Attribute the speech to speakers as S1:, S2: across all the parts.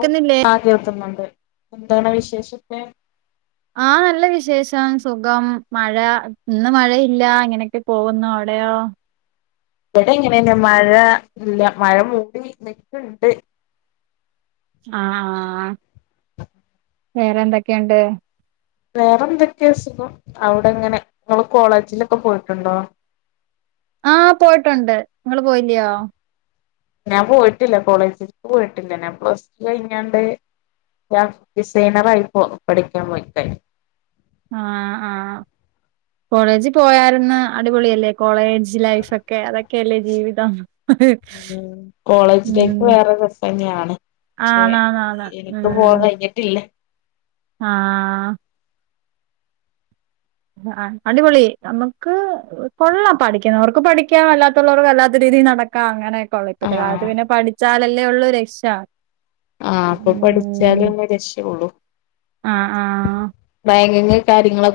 S1: ക്കുന്നില്ലേ
S2: ആ കേൾക്കുന്നുണ്ട് എന്താണ് വിശേഷക്കെ
S1: ആഹ് നല്ല വിശേഷം, സുഖം മഴ ഇന്ന് മഴയില്ല ഇങ്ങനെയൊക്കെ പോകുന്നു, അവിടെയോ
S2: ഇവിടെ ഇങ്ങനെന്നെ, മഴ ഇല്ല മഴ മൂടി നിക്ക്ണ്ട്
S1: ആ ആ വേറെ എന്തൊക്കെണ്ട്
S2: വേറെ എന്തൊക്കെ സുഖം, അവിടെ എങ്ങനെ ങ്ങള് കോളേജിലൊക്കെ പോയിട്ടുണ്ടോ
S1: ആഹ് പോയിട്ടുണ്ട് നിങ്ങള് പോയില്ലയോ
S2: ഞാൻ പോയിട്ടില്ല കോളേജിൽ ക്ക് പോയിട്ടില്ല, ഞാൻ പ്ലസ് ടു കഴിഞ്ഞാണ്ട് ഡിസൈനറ ആയി പോ പഠിക്കാൻ പോയ ക്കേനി
S1: ആഹ് ആ കോളേജ് പോയാ ര്ന്നു, അടിപൊളിയല്ലേ കോളേജ് ലൈഫ് ഒക്കെ അതൊക്കെ ക്കല്ലേ ജീവിതം
S2: ഉം കോളേജ് ലൈഫ്
S1: ഉം
S2: വേറെ രസം തന്നെയാണ് പക്ഷെ
S1: ആണാണാണ്
S2: എനിക്ക് പോവാൻ കഴിഞ്ഞിട്ടില്ല
S1: ആഹ് ആ അടിപൊളി നമുക്ക് കൊള്ളാം പഠിക്കുന്നവർക്ക് പഠിക്കാം, അല്ലാത്തുള്ളവർക്ക് അല്ലാത്ത രീതിൽ നടക്കാം, അങ്ങനെ [unintelligible] ഇപ്പോളത്തെ
S2: ആഹ്
S1: കാലത്ത് പിന്നെ പഠിച്ചാല ല്ലേ ഒള്ളൂ രക്ഷ.
S2: ആഹ് ഇപ്പം പഠിച്ചാലെ
S1: ഉം
S2: ഒള്ളൂ അ രക്ഷയൊള്ളു
S1: ആഹ്
S2: റാഗിംങ് കാര്യങ്ങളൊ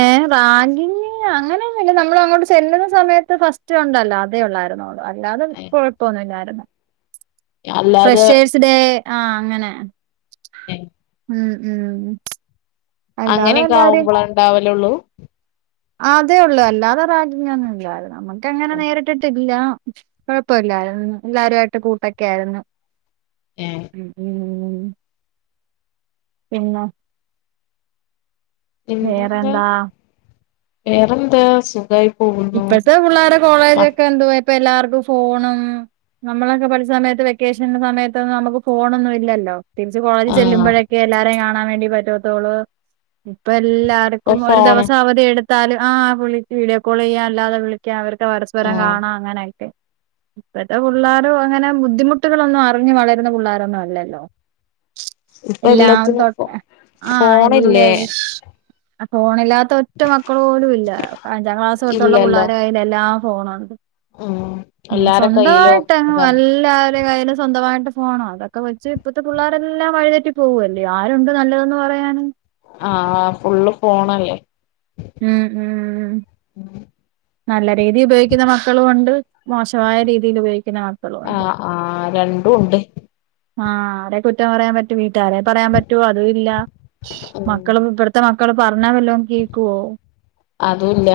S1: ഏ വാ [unintelligible] ഇമ്മേ അങ്ങനെയൊന്നുല്ല നമ്മള അങ്ങോട്ട് ചെല്ലുന്ന സമയത്ത് ഫസ്റ്റ് ഉണ്ടല്ലോ അതേ ഉള്ളായിരുന്നുള്ളൂ അല്ലാതെ കൊഴപ്പൊന്നുല്ലായിരുന്നു
S2: അല്ലാതെ
S1: ഫ്രഷേഴ്‌സ് ഡേ ആഹ് അങ്ങനെ
S2: ഏ
S1: ഉം ഉം അല്ലാതെ
S2: അങ്ങനെയൊക്കെ ആകുമ്പൊളേ ണ്ടാവലള്ളൂ
S1: അതെ ഒള്ളൂ അല്ലാതെ റാഗിങ് ഒന്നും ഇല്ലാര നമ്മക്ക ക്കഅങ്ങനെ നേരിട്ടിട്ടില്ല കൊഴ് പ്പല്ലായിര് ന്നു എല്ലാരും ആയിട്ട് കൂട്ടൊക്കെ ആയിര് ന്നു
S2: ഏ
S1: ഉം പിന്നെ
S2: പിന്നെന്താ
S1: വേറെന്താ
S2: വേറെന്താ സുഖഴി
S1: ഇപ്പഴ് ത്തെ പിള്ളേരെ കോളേജ ക്കെ എന്തുവ ഇപ്പ എല്ലാർക്കും ഫോണും നമ്മളൊക്കെ പഠിച്ച സമയത്ത് വെക്കേഷൻ സമയത്തന്നും നമുക്ക് ഫോണൊന്നും ഇല്ലല്ലോ തിരിച്ച്
S2: ആഹ്
S1: കോളേജ്ചെല്ലുമ്പഴക്കെ എല്ലാരേം കാണ നാൻ വേണ്ടി പറ്റതൊള്ളൂ ഇപ്പൊ എല്ല
S2: ഇപ്പൊ
S1: എല്ലാർക്കും ഒരു
S2: ഫോണ്
S1: ദിവസം അവധി എടു ട്ടാലും ആ പൊളിച്ച് വീഡിയോ കോളിയാ അല്ലാതെ വിളിക്കാ അവർ പരസ്പരം
S2: ആഹ്
S1: കാണാം അങ്ങനെക്കെ ഇ പ്പത്തെ പിള്ളേരും അങ്ങനെ ബുദ്ധിമുട്ടുകളൊന്നും അറിഞ് വളരുന്ന പിള്ളോരൊന്നും അല്ലല്ലോ
S2: ഇപ്പ
S1: എല്ലാം
S2: എല്ലത്തിനും ഫോ
S1: തൊട്ട്
S2: ഫോണില്ലേ
S1: ആ ഫോണില്ലാ ത്ത ഒറ്റ മക്കൾ പോലും ഇല്ല അഞ്ചാം ക്ലാസ് തോട്ടുള്ള
S2: ഇല്ലല്ലോ
S1: പിള്ളാരെ കയ്യിലെല്ലാം ആ ഫോൺ ഒ
S2: ഉം
S1: ണ്ട്
S2: എല്ലാരെ കയ്യിലും
S1: സ്വന്തമായിട്ടങ്ങ് വ
S2: അതാണ്
S1: ല്ലാവരെ കയ്യിലും സ്വന്തമായിട്ട് ഫോണോ അതൊക്കെ വെച്ച് ഇപ്പത്തെ പിള്ളേരെല്ലാം വഴിതെറ്റി പോകല്ലേ ആരുണ്ട് നല്ലതന്ന് പറയാന്
S2: ആഹ് ഫുള്ള് ഫോണല്ലേ
S1: [unintelligible]
S2: [inaudible]
S1: നല്ല രീതി ഉപയോഗിക്കുന്ന മക്കളും ഉ ണ്ട് മോശമായ രീതിയിൽ ഉപയോഗിക്കു
S2: ആ ആഹ രണ്ടും ഉണ്ട്
S1: ആഹ് ആരേം കുറ്റം പറയാൻ പറ്റും വി വീട്ടുകാരെ പറയാൻ പറ്റോ അതൂല്ലാ
S2: ഉം
S1: മക്കളും [unintelligible] [unintelligible] പർ ഞ്ഞാ വല്ലോം കേക്കോ?
S2: അതുല്ല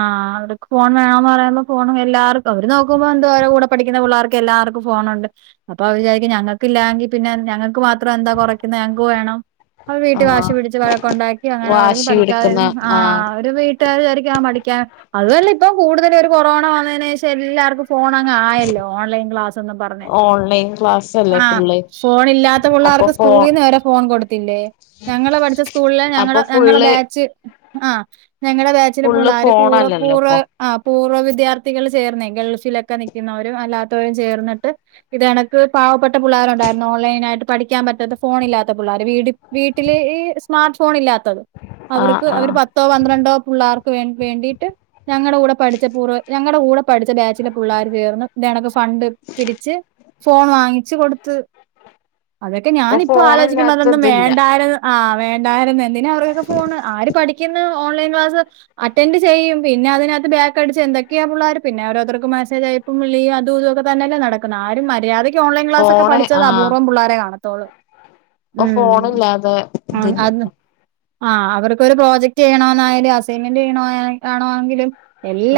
S1: ആഹ് അവർക്ക് ഫോൺ വേണോന്നു പറയുമ്പോ ഫോൺ എല്ലാർക്കും അവര് നോക്കുമ്പോ എന്തോഅവര് ടെ കൂടെ പഠിക്കുന്ന പിള്ളേർക്ക് എല്ലാർക്കും ഫോണുണ്ട് അപ്പൊ വിചാരിക്കും ഞങ്ങക്ക്‌ ഇല്ലാ ങ്കിപിന്നെ ഞങ്ങക്ക് മാത്ര ത്ര ന്താ കുറക്കുന്നെ ഞങ്ങക്ക് വേണം അവ വീട്ടി
S2: ആഹ്
S1: വാശി പിടിച്ച് വ ഴക്കു ണ്ടാക്കി അങ്ങനെ
S2: വാശി പിടിക്കുന്ന
S1: പഠിക്കാതെര്ന്നു ആ
S2: ആഹ്
S1: [unintelligible] [unintelligible] അതുവല്ലപ്പോ കൂടുതലും ഒരു കൊറോണ വന്നേനേഷം എല്ലാർക്കും ഫോന ങ്ങ് ആയല്ലോ ഓൺലൈൻ ക്ലാസെന്നും പറഞ്ഞ്
S2: ഓൺലൈൻ ക്ലാസ്സല്ലേ
S1: ആ
S2: ഫുള്ള്
S1: ഫോൺ ഇല്ലാത്ത
S2: അപ്പൊ
S1: പിള്ളേർക്ക്
S2: ഫോ
S1: സ്കൂള്ളീ ന്ന് വരെ ഫോൺ കൊടുത്തില്ലേ ഞങ്ങള് പഠിച്ച സ്കൂളില്
S2: അപ്പൊ
S1: ഞങ്ങളെ ഞങ്ങളെ
S2: ഫുള്ള്
S1: ബാച്ച് ആഹ ഞങ്ങളുടെ വേച്ചിലെ
S2: ഫുള്ള്
S1: പിള്ളേർ കൂടെ
S2: ഫോണല്ലല്ലോ
S1: കൂടെ
S2: ഇപ്പൊ
S1: പൂർവ്വ വിദ്യാർത്ഥികൾ ചേർന്നേ ഗൾഫിലൊക്കെ നൽക്കുന്നവരും അല്ലാത്തവരും ചേർന്നിട്ട് ഇത്നക്ക് പാവപ്പെട്ട പിള്ളേരുണ്ടായിരുന്നു ഓൺലൈൻ ആയിട്ട് പഠിക്കാൻ പറ്റാത്ത ഫോണ ഇില്ലാത്ത പിള്ളേർ വീട് വീട്ടില് ഈ സ്മാർട്ട് ഫോൺ ഇല്ലാത്തത്
S2: ആഹ്
S1: അവർക്ക് അവര്
S2: ആഹ്
S1: പത്തോ പന്ത്രണ്ടോ പിള്ളേർ വേണ്ടി ട്ട ഞങ്ങളുടെ കൂടെ പഠിച്ച പൂർ ഞങ്ങള കൂടെ പഠിച്ച ബാച്ചിലെ പിള്ളോര് ചേർന്ന് ഇണക്ക് ഫണ്ട് പിരിച്ച് ഫോൺ വാങ്ങിച്ചു കൊടുത്ത് അതൊക്കെ ഞാന
S2: ഇപ്പൊ
S1: ഇപ്പോ ആലോചിക്കുമ്പോ
S2: ഫോണില്ലാത്ത
S1: അത്
S2: ഇതില്ല
S1: വേണ്ടായി ആ വേണ്ടായിരുന്നു എന്തിന അവർക്കൊക്കെ ഫോണ് ആര് പഠിക്കുന്ന ഓൺലൈൻ ക്ലാസ് ആറ്റ ചെയും പിന്നെ അതിനകത്ത് ബാക്കക്ക് അടച്ച് എന്തൊക്കെയാള്ളർ പിന്നെ ഓരോരുർക്ക് മെസേജ് ആയപ്പ അതുംഇതും ക്കെ തന്നെയല്ലേ നടക്കുന്ന ആരും മര്യാദ ഓലൈൻ ക്ലാസ്സ് ഒകെ പഠിച്ച അപൂർവ്വം പിള്ളേരെ തോള്
S2: അ ഫോണില്ലാതെ ഇതില്ലല്ലോ
S1: ആ അവർക്കൊ ഒരു പ്രോജക്ട് ചെയ്യണോയാലും അസൈൻമെന്റ് ചെയ്യണ ആണോങ്കില്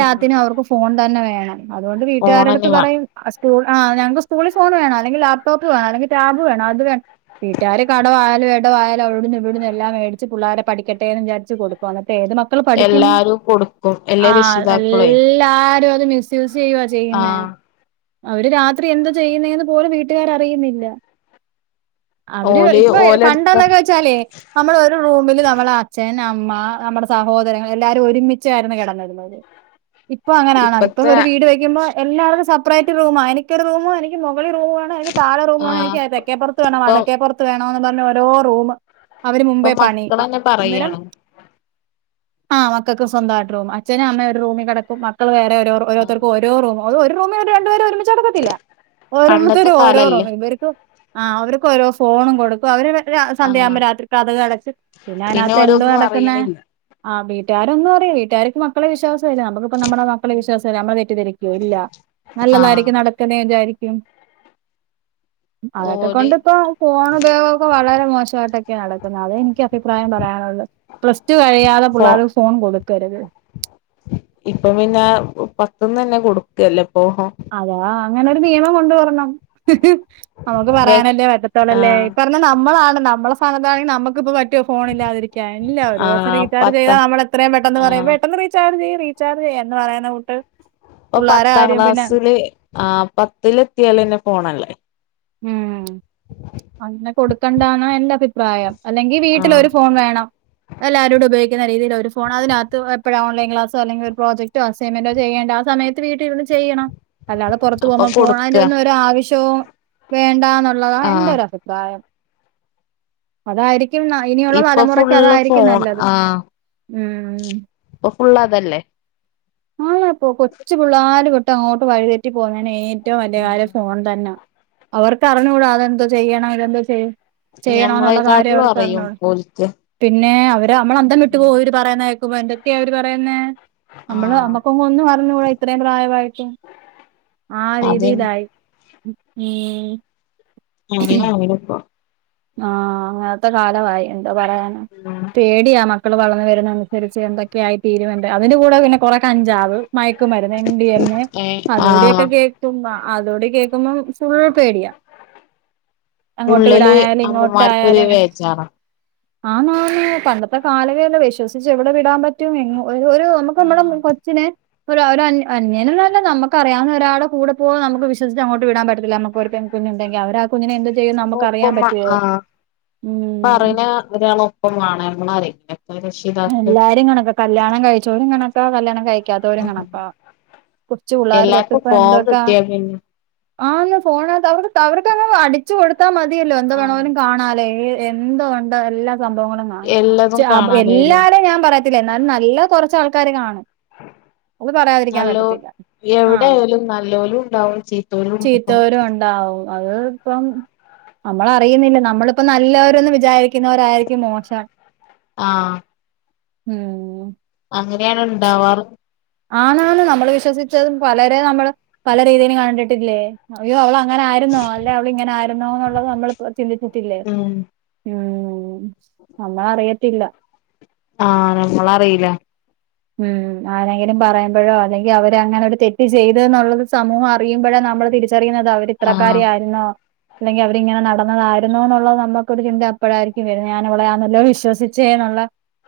S2: ആഹ്
S1: അവർക്ക് ഫോൺ തന്നെ വേണം അതുകൊണ്ട് വീട്ടുകാരടുത്ത്
S2: ഫോണന്നെ വേണം
S1: പറയും സ്കൂ ആ ഞങ്ങക്ക് സ്കൂള ഫോൺണം അല്ലങ്കി ലാപ്ടോപ്പ് വേണം അല്ലെങ്കിൽ ടാബ് വേണം അത് വേണം വീട്ടാർ കടവായാലും ഇടവ ആയാല അവിടെന്ന് ഇവിടുന്ന് എല്ലാം മേടിച്ച് പിള്ളോര പഠിക്കട്ടേന്ന് വിചാരിച്ച് കൊടുക്കു ഏത് മക്കൾ പഠിക്ന്ന്
S2: എല്ലാരും കൊടുക്കും എല്ലാ
S1: ആ
S2: രക്ഷിതാക്കളെ
S1: എല്ലാരും [unintelligible] ചെയ്യുവ ചെയ്യുന്നേ
S2: ആഹ്
S1: അവര് രാത്രി എന്താ ചെയ്യുന്നേന്ന് പോലും വീട്ടുകാര്അറിയുന്നില്ല അവര്
S2: ഓല്
S1: ഇപ്പൊ
S2: ഓലെടുത്ത
S1: പണ്ടെന്നൊക്കെ വെച്ചാലേ നമ്മൾഒരു റൂമില് നമ്മളെ അച്ഛൻ ആ അമ്മ നമ്മുടെ സഹോദരങ്ങൾഎല്ലര ഒരുമിച്ച് ആയിരുന്നു കെടന്നരുന്നുത് ഇപ്പൊ അങ്ങനാണോഇപ്പൊ
S2: ഇപ്പത്തെ
S1: ഒരു വീട് വെക്കുമ്പോ എല്ലാടും സെപ്പറേറ്റ് റൂ മാണ് എനിക്കൊരുറൂമ് എനി എനിക്ക് മുകളിൽ റൂമ് വേണംഎനിക്ക് താഴെറൂമ് വേണം
S2: ആഹ്
S1: എനിക്ക് തെക്കേപ്പുറത്ത് വേണം
S2: ഇപ്പൊ
S1: വടക്കേപ്പുറത്ത് വേണം ന്ന് പറഞ്ഞ് ഓരോ റൂമ് അവര്
S2: ഇപ്പൊ
S1: മുമ്പേ പണിക്കും
S2: മക്കളന്നെ
S1: അന്നേരം
S2: പറയാണ്
S1: ആ മക്ക് മക്കക്ക് സ്വന്തമായിട്ട് റൂമ് അച്ഛനൂം അമ്മയൂംഒരു റൂമിൽ കിടക്കും മക്കള് വേറെ
S2: ആഹ്
S1: ഓരോതർക്കൂം ഓരോറൂമ് ഒരു റൂമിൽ രണ്ട് പേര് ഒരുമിച്ച് നടക്കത്തില്ല
S2: പണ്ടത്തെ
S1: ഓരോത്തരും ഓരോ
S2: കാലല്ലേ
S1: റൂമല്ഇവർക്ക് ആ അവർക്ക് ഓരോ ദി ഫോണും കൊടുക്കും അവര്
S2: ആഹ്
S1: സന്ധ്യയാവുമ്പോൾ രാത്രികതകടച്ച്പിന്നെ
S2: പിന്നെ
S1: അതിനകത്ത് എന്തുവാ
S2: ഓലൊന്നും
S1: നടക്കുന്നേ
S2: അറിയണില്ല
S1: ആ ബീ കാലംമാറി വീട്ടുക്കാർക്ക് മക്കളെ വിശ്വാംസ നമുക്കിപ്പംനമ്മുടെ മക്കളെ വിശ്വാസം നമ്മെ തെറ്റിദ്ധരിപ്പിക്കൂമോ ഇല്ല
S2: ആഹ്
S1: നല്ലതായിരിക്കും നടക്കുന്നേ വിചാരിക്കും ഉം അതൊക്ക
S2: ഓല്
S1: കൊണ്ടിപ്പോ ഫോൺ ഉപയോഗമൊക്കെ വളരെ മോശമായിട്ടൊക്കെയ നടക്കുന്നത് അതേ എനിക്ക് അഭിപ്രായം പറയാനുള്ളൂ പ്ലസ് ടു കഴിയാതെ പിള്ളേർ
S2: ഇപ്പൊപിന്നെ പത്തു ഇപ്പംതന്നെ കൊടുക്കല്ലേ ഇപ്പൊ
S1: അതാ അങ്ങനെ ഒരു നിയമം കൊണ്ട് വരണം നമുക്ക്
S2: വ്യക്
S1: പറയാനല്ലേ പറ്റത്തോളല്ലേ ഈ
S2: ആഹ്
S1: പറഞ്ഞ നമ്മളാണ് നമ്മുടെ സ്ഥനത്ത്ആണെ നമുക്ക് ഇപ്പം വെയ് ഫോണില്ലാതിരിക്കാൻ ഇല്ല ഒരു
S2: ആഹ്
S1: ദിവസംറീചാർജ്
S2: പത്ത
S1: ചെയ്ത നമ്മള്എത്രയും പെട്ടെന്ന് പറയും
S2: ആഹ്
S1: പെട്ടെന്ന് റീചാർജ് ചെയ്യ് റീചാർജ് ചെയ്യാംഎന്ന് പറയാന്ന കൂട്ട്
S2: ഓ
S1: പുള്ളാരെ
S2: പത്താം
S1: കാര്യം പിന്നെ
S2: ക്ലാസ്ലില് ആ പത്തില് എത്തിയാല് പിന്നെ ഫോണല്ലേ
S1: ഉം അങ്ങനെ കൊടുക്കണ്ടാന്നഎന്റെ അഭി പ്രായം അല്ലെങ്കിൽ
S2: ആഹ്
S1: വീട്ടിലൊരുഫോൺ വേണം എല്ലാരൂടെ ഉപയോഗിക്കുന്ന രീതിയിലൊരുഫോൺഅതിനകത്ത് എപ്പഴാ ഓൺലൈൻ ക്ലാസോ അല്ലങ്കിൽ ഒരു പ്രോജക്ടോ, അസൈൻമെന്റ്, ചെയ്യണ്ട ആ സയത്ത് വീട്ടിലിരുന്ന് ചെയ്യണം അല്ലാതെ
S2: അപ്പൊ കൊടുക്ക
S1: വേണ്ട എന്നുള്ളതാ എന്റെ
S2: ആഹ്
S1: ഒര പ്രായം അതായിരിക്കും ന ഇനിയുള്ള
S2: ഇപ്പൊ
S1: തലമുറക്ക്
S2: ഫുള്ള്
S1: അതായിരിക്കും
S2: ഫോൺ
S1: നല്ലത്
S2: ആ
S1: ഉം
S2: ഇപ്പൊ ഫുള്ള്അതല്ലേ
S1: ആ ഇപ്പോകൊച്ചു പിള്ളാര് അങ്ങോട്ട് വഴിതെറ്റി പോന്നേന്ന് ഏ ഏറ്റവും വെല്ലിയകാര്യം ഫോൺ തന്നെ അവർക്ക് അറിഞ്ഞൂടാ അതെന്ത് ചെയ്യണം ഇത് എന്തോ ചെയ്യും ചെയ്യണോന്നുള്ള കാര്യം
S2: ഞമ്മളെക്കാട്ടിലും
S1: അവർക്ക്
S2: അറിയും
S1: അറിഞ്ഞുട
S2: ഓൽക്ക്
S1: പിന്നെ നമ്മള്അന്തം വിട്ട് പോകും ഇവര് പറയുന്ന ക്കുമ്പം എന്തെക്കയാഅവര് പറയുന്നേ നമ്മള്
S2: ആഹ്
S1: നമ്മക്കൊങ്ങു ഒന്നും അറിഞ്ഞു കൂടാ ഇത്രയും പ്രായമായിട്ടും ആ
S2: അത്
S1: രീതിയിലായി ഉം
S2: [unintelligible]
S1: ആ അങ്ങനത്തെക്കാലവായി എന്താപറയാന പേടിയാ മക്ക മക്കള് വളർന്ന് വരുന്ന അനുസരിച്ച് എന്തൊക്കെയായിത്തീരും എന്ത് അതിന്റെ കൂടെ പിന്നെ കുറെ കഞ്ചാവ് മയക്കുമരുന്ന്, എം ഡി എം എ,
S2: ഏഹ് ആഹ്
S1: അതൂടിയെക്കെകേൾക്കുമ്പം അതൂടെ കേൾക്കുമ്പം ഫുൾപേടിയാ അങ്ങോട്ട് വിടാനായലെ
S2: അമ്മമാർക്ക്ക്കൊരു ബേജാറാ
S1: ആന്നാന്ന്പണ്ടത്തെ കാലമേ അല്ല വിശ്വസിച്ച്എവിടെ വിടാൻ പറ്റും ഒരു ഒരു നമുക്ക് നമ്മടെ
S2: ആഹ്
S1: കൊച്ചിനെ ഒരു ഒര അന്യ അന്യനെന്നുമല്ലനമുക്ക് അറിയാവുന്ന ഒരാളുടെകൂടെ പോകാൻ നമുക്ക് വിശ്വ ച്ച് അങ്ങോട്ട് വിടാൻപറ്റില്ല നമക്ക് ഒരു പെൺകുഞ്ഞുണ്ടങ്കിൽഅവരാ ആ കുഞ്ഞിനെ എന്തും ചെയ്യും നമുക്ക് അറിയാൻ പറ്റുവോ
S2: ആ
S1: ഉം
S2: പറന ഇള ഒപ്പം കാണമ്മ അരങ്ങ
S1: എല്ലാരും കണക്കാ കല്യാണം കഴിച്ചവരും കണക്കാ കല്യാണം കഴിക്കാത്തവരും കണക്കാ കൊച്ചു പിള്ളേർ തൊട്ട്
S2: എല്ലാർക്കും
S1: ഇപ്പൊ
S2: ഫോൺ
S1: എന്തൊക്കാ
S2: കിട്ടിയാ പിന്നെ
S1: ആന്ന് ഫോണാ അവർക്ക് അവർക്ക്ന്ന് അടിച്ചു കൊടുത്താ മതി തിയല്ല എന്തു വേണോലും കാണാലോ എന്തോ ഒണ്ട് എല്ലാം, സംഭവങ്ങളും കാണാം
S2: എല്ലതും
S1: ടാബ്
S2: കാണാനായില്ലേ
S1: എല്ലാരും ഞാൻ പറയത്തില്ല എന്നാലും നല്ല കെറച്ച് ആൾക്കാര് കാണും. അത് പറയാതിരിക്കാൻ
S2: നല്ലോ
S1: പറ്റത്തില്ല. ആ
S2: എവിടെയായാലും നല്ലോലും ഉണ്ടാവും ചീത്തോലും ഉണ്ടാവും
S1: ചീത്തവരും ഒണ്ടാവും. അത് ഇപ്പം നമ്മള അറിയുന്നില്ല നമ്മളിപ്പ നല്ലവരന്ന് വിചാരിക്കുന്നവരായിരിക്കും മോശം.
S2: ആ
S1: ഉം
S2: അങ്ങനെയാണ് ഉണ്ടാവാറ്.
S1: ആന്നാന്ന് നമ്മള് വിശ്വസിച്ചതും പലരെ നമ്മൾ പല രീതിയിലും കണ്ടണ്ടിട്ടില്ലേ അയ്യോ അവള അങ്ങന ആരുന്നോ അല്ല അവള ഇങ്ങനെ ആരുന്നോന്നുള്ളത് നമ്മൾ ചിന്തിച്ചിട്ടില്ലേ
S2: ഉം
S1: ഉ ഉം നമ്മളറിയത്തില്ലാ
S2: ആഹ് നമ്മളറിയില്ല
S1: ഉം ആരെങ്കിലും പറയുമ്പഴൊ അല്ലെങ്കി അവര് അങ്ങനെ ഒരു തെറ്റ് ചെയ്ത് എന്നുള്ളത് സമൂഹം അറിയുമ്പഴെ നമ്മള് തിരി ച്ചറിയുന്നത് അവര് ഇത്രക്കാരി
S2: ആഹ്
S1: ആയിരുന്നോ അല്ലെങ്കി അവരിങ്ങനെ നടന്നതായിരുന്നു എന്നുള്ളത് നമ്മക്കൊരു ചിന്ത അപ്പഴായിരിക്കും വരുന്നെ ഞാൻ അവളെ ആണല്ലൊ വിശ്വസിച്ചേ എന്നുള്ള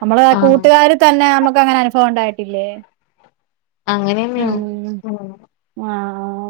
S1: നമ്മളെ
S2: ആഹ്
S1: കൂട്ടുകാർ തന്നെ അമ്മ ഇപ്പങ്ങനായിണ് ഒണ്ടായിട്ടില്ലേ?
S2: അങ്ങനെന്നേണോ? ഉം
S1: ആഹ്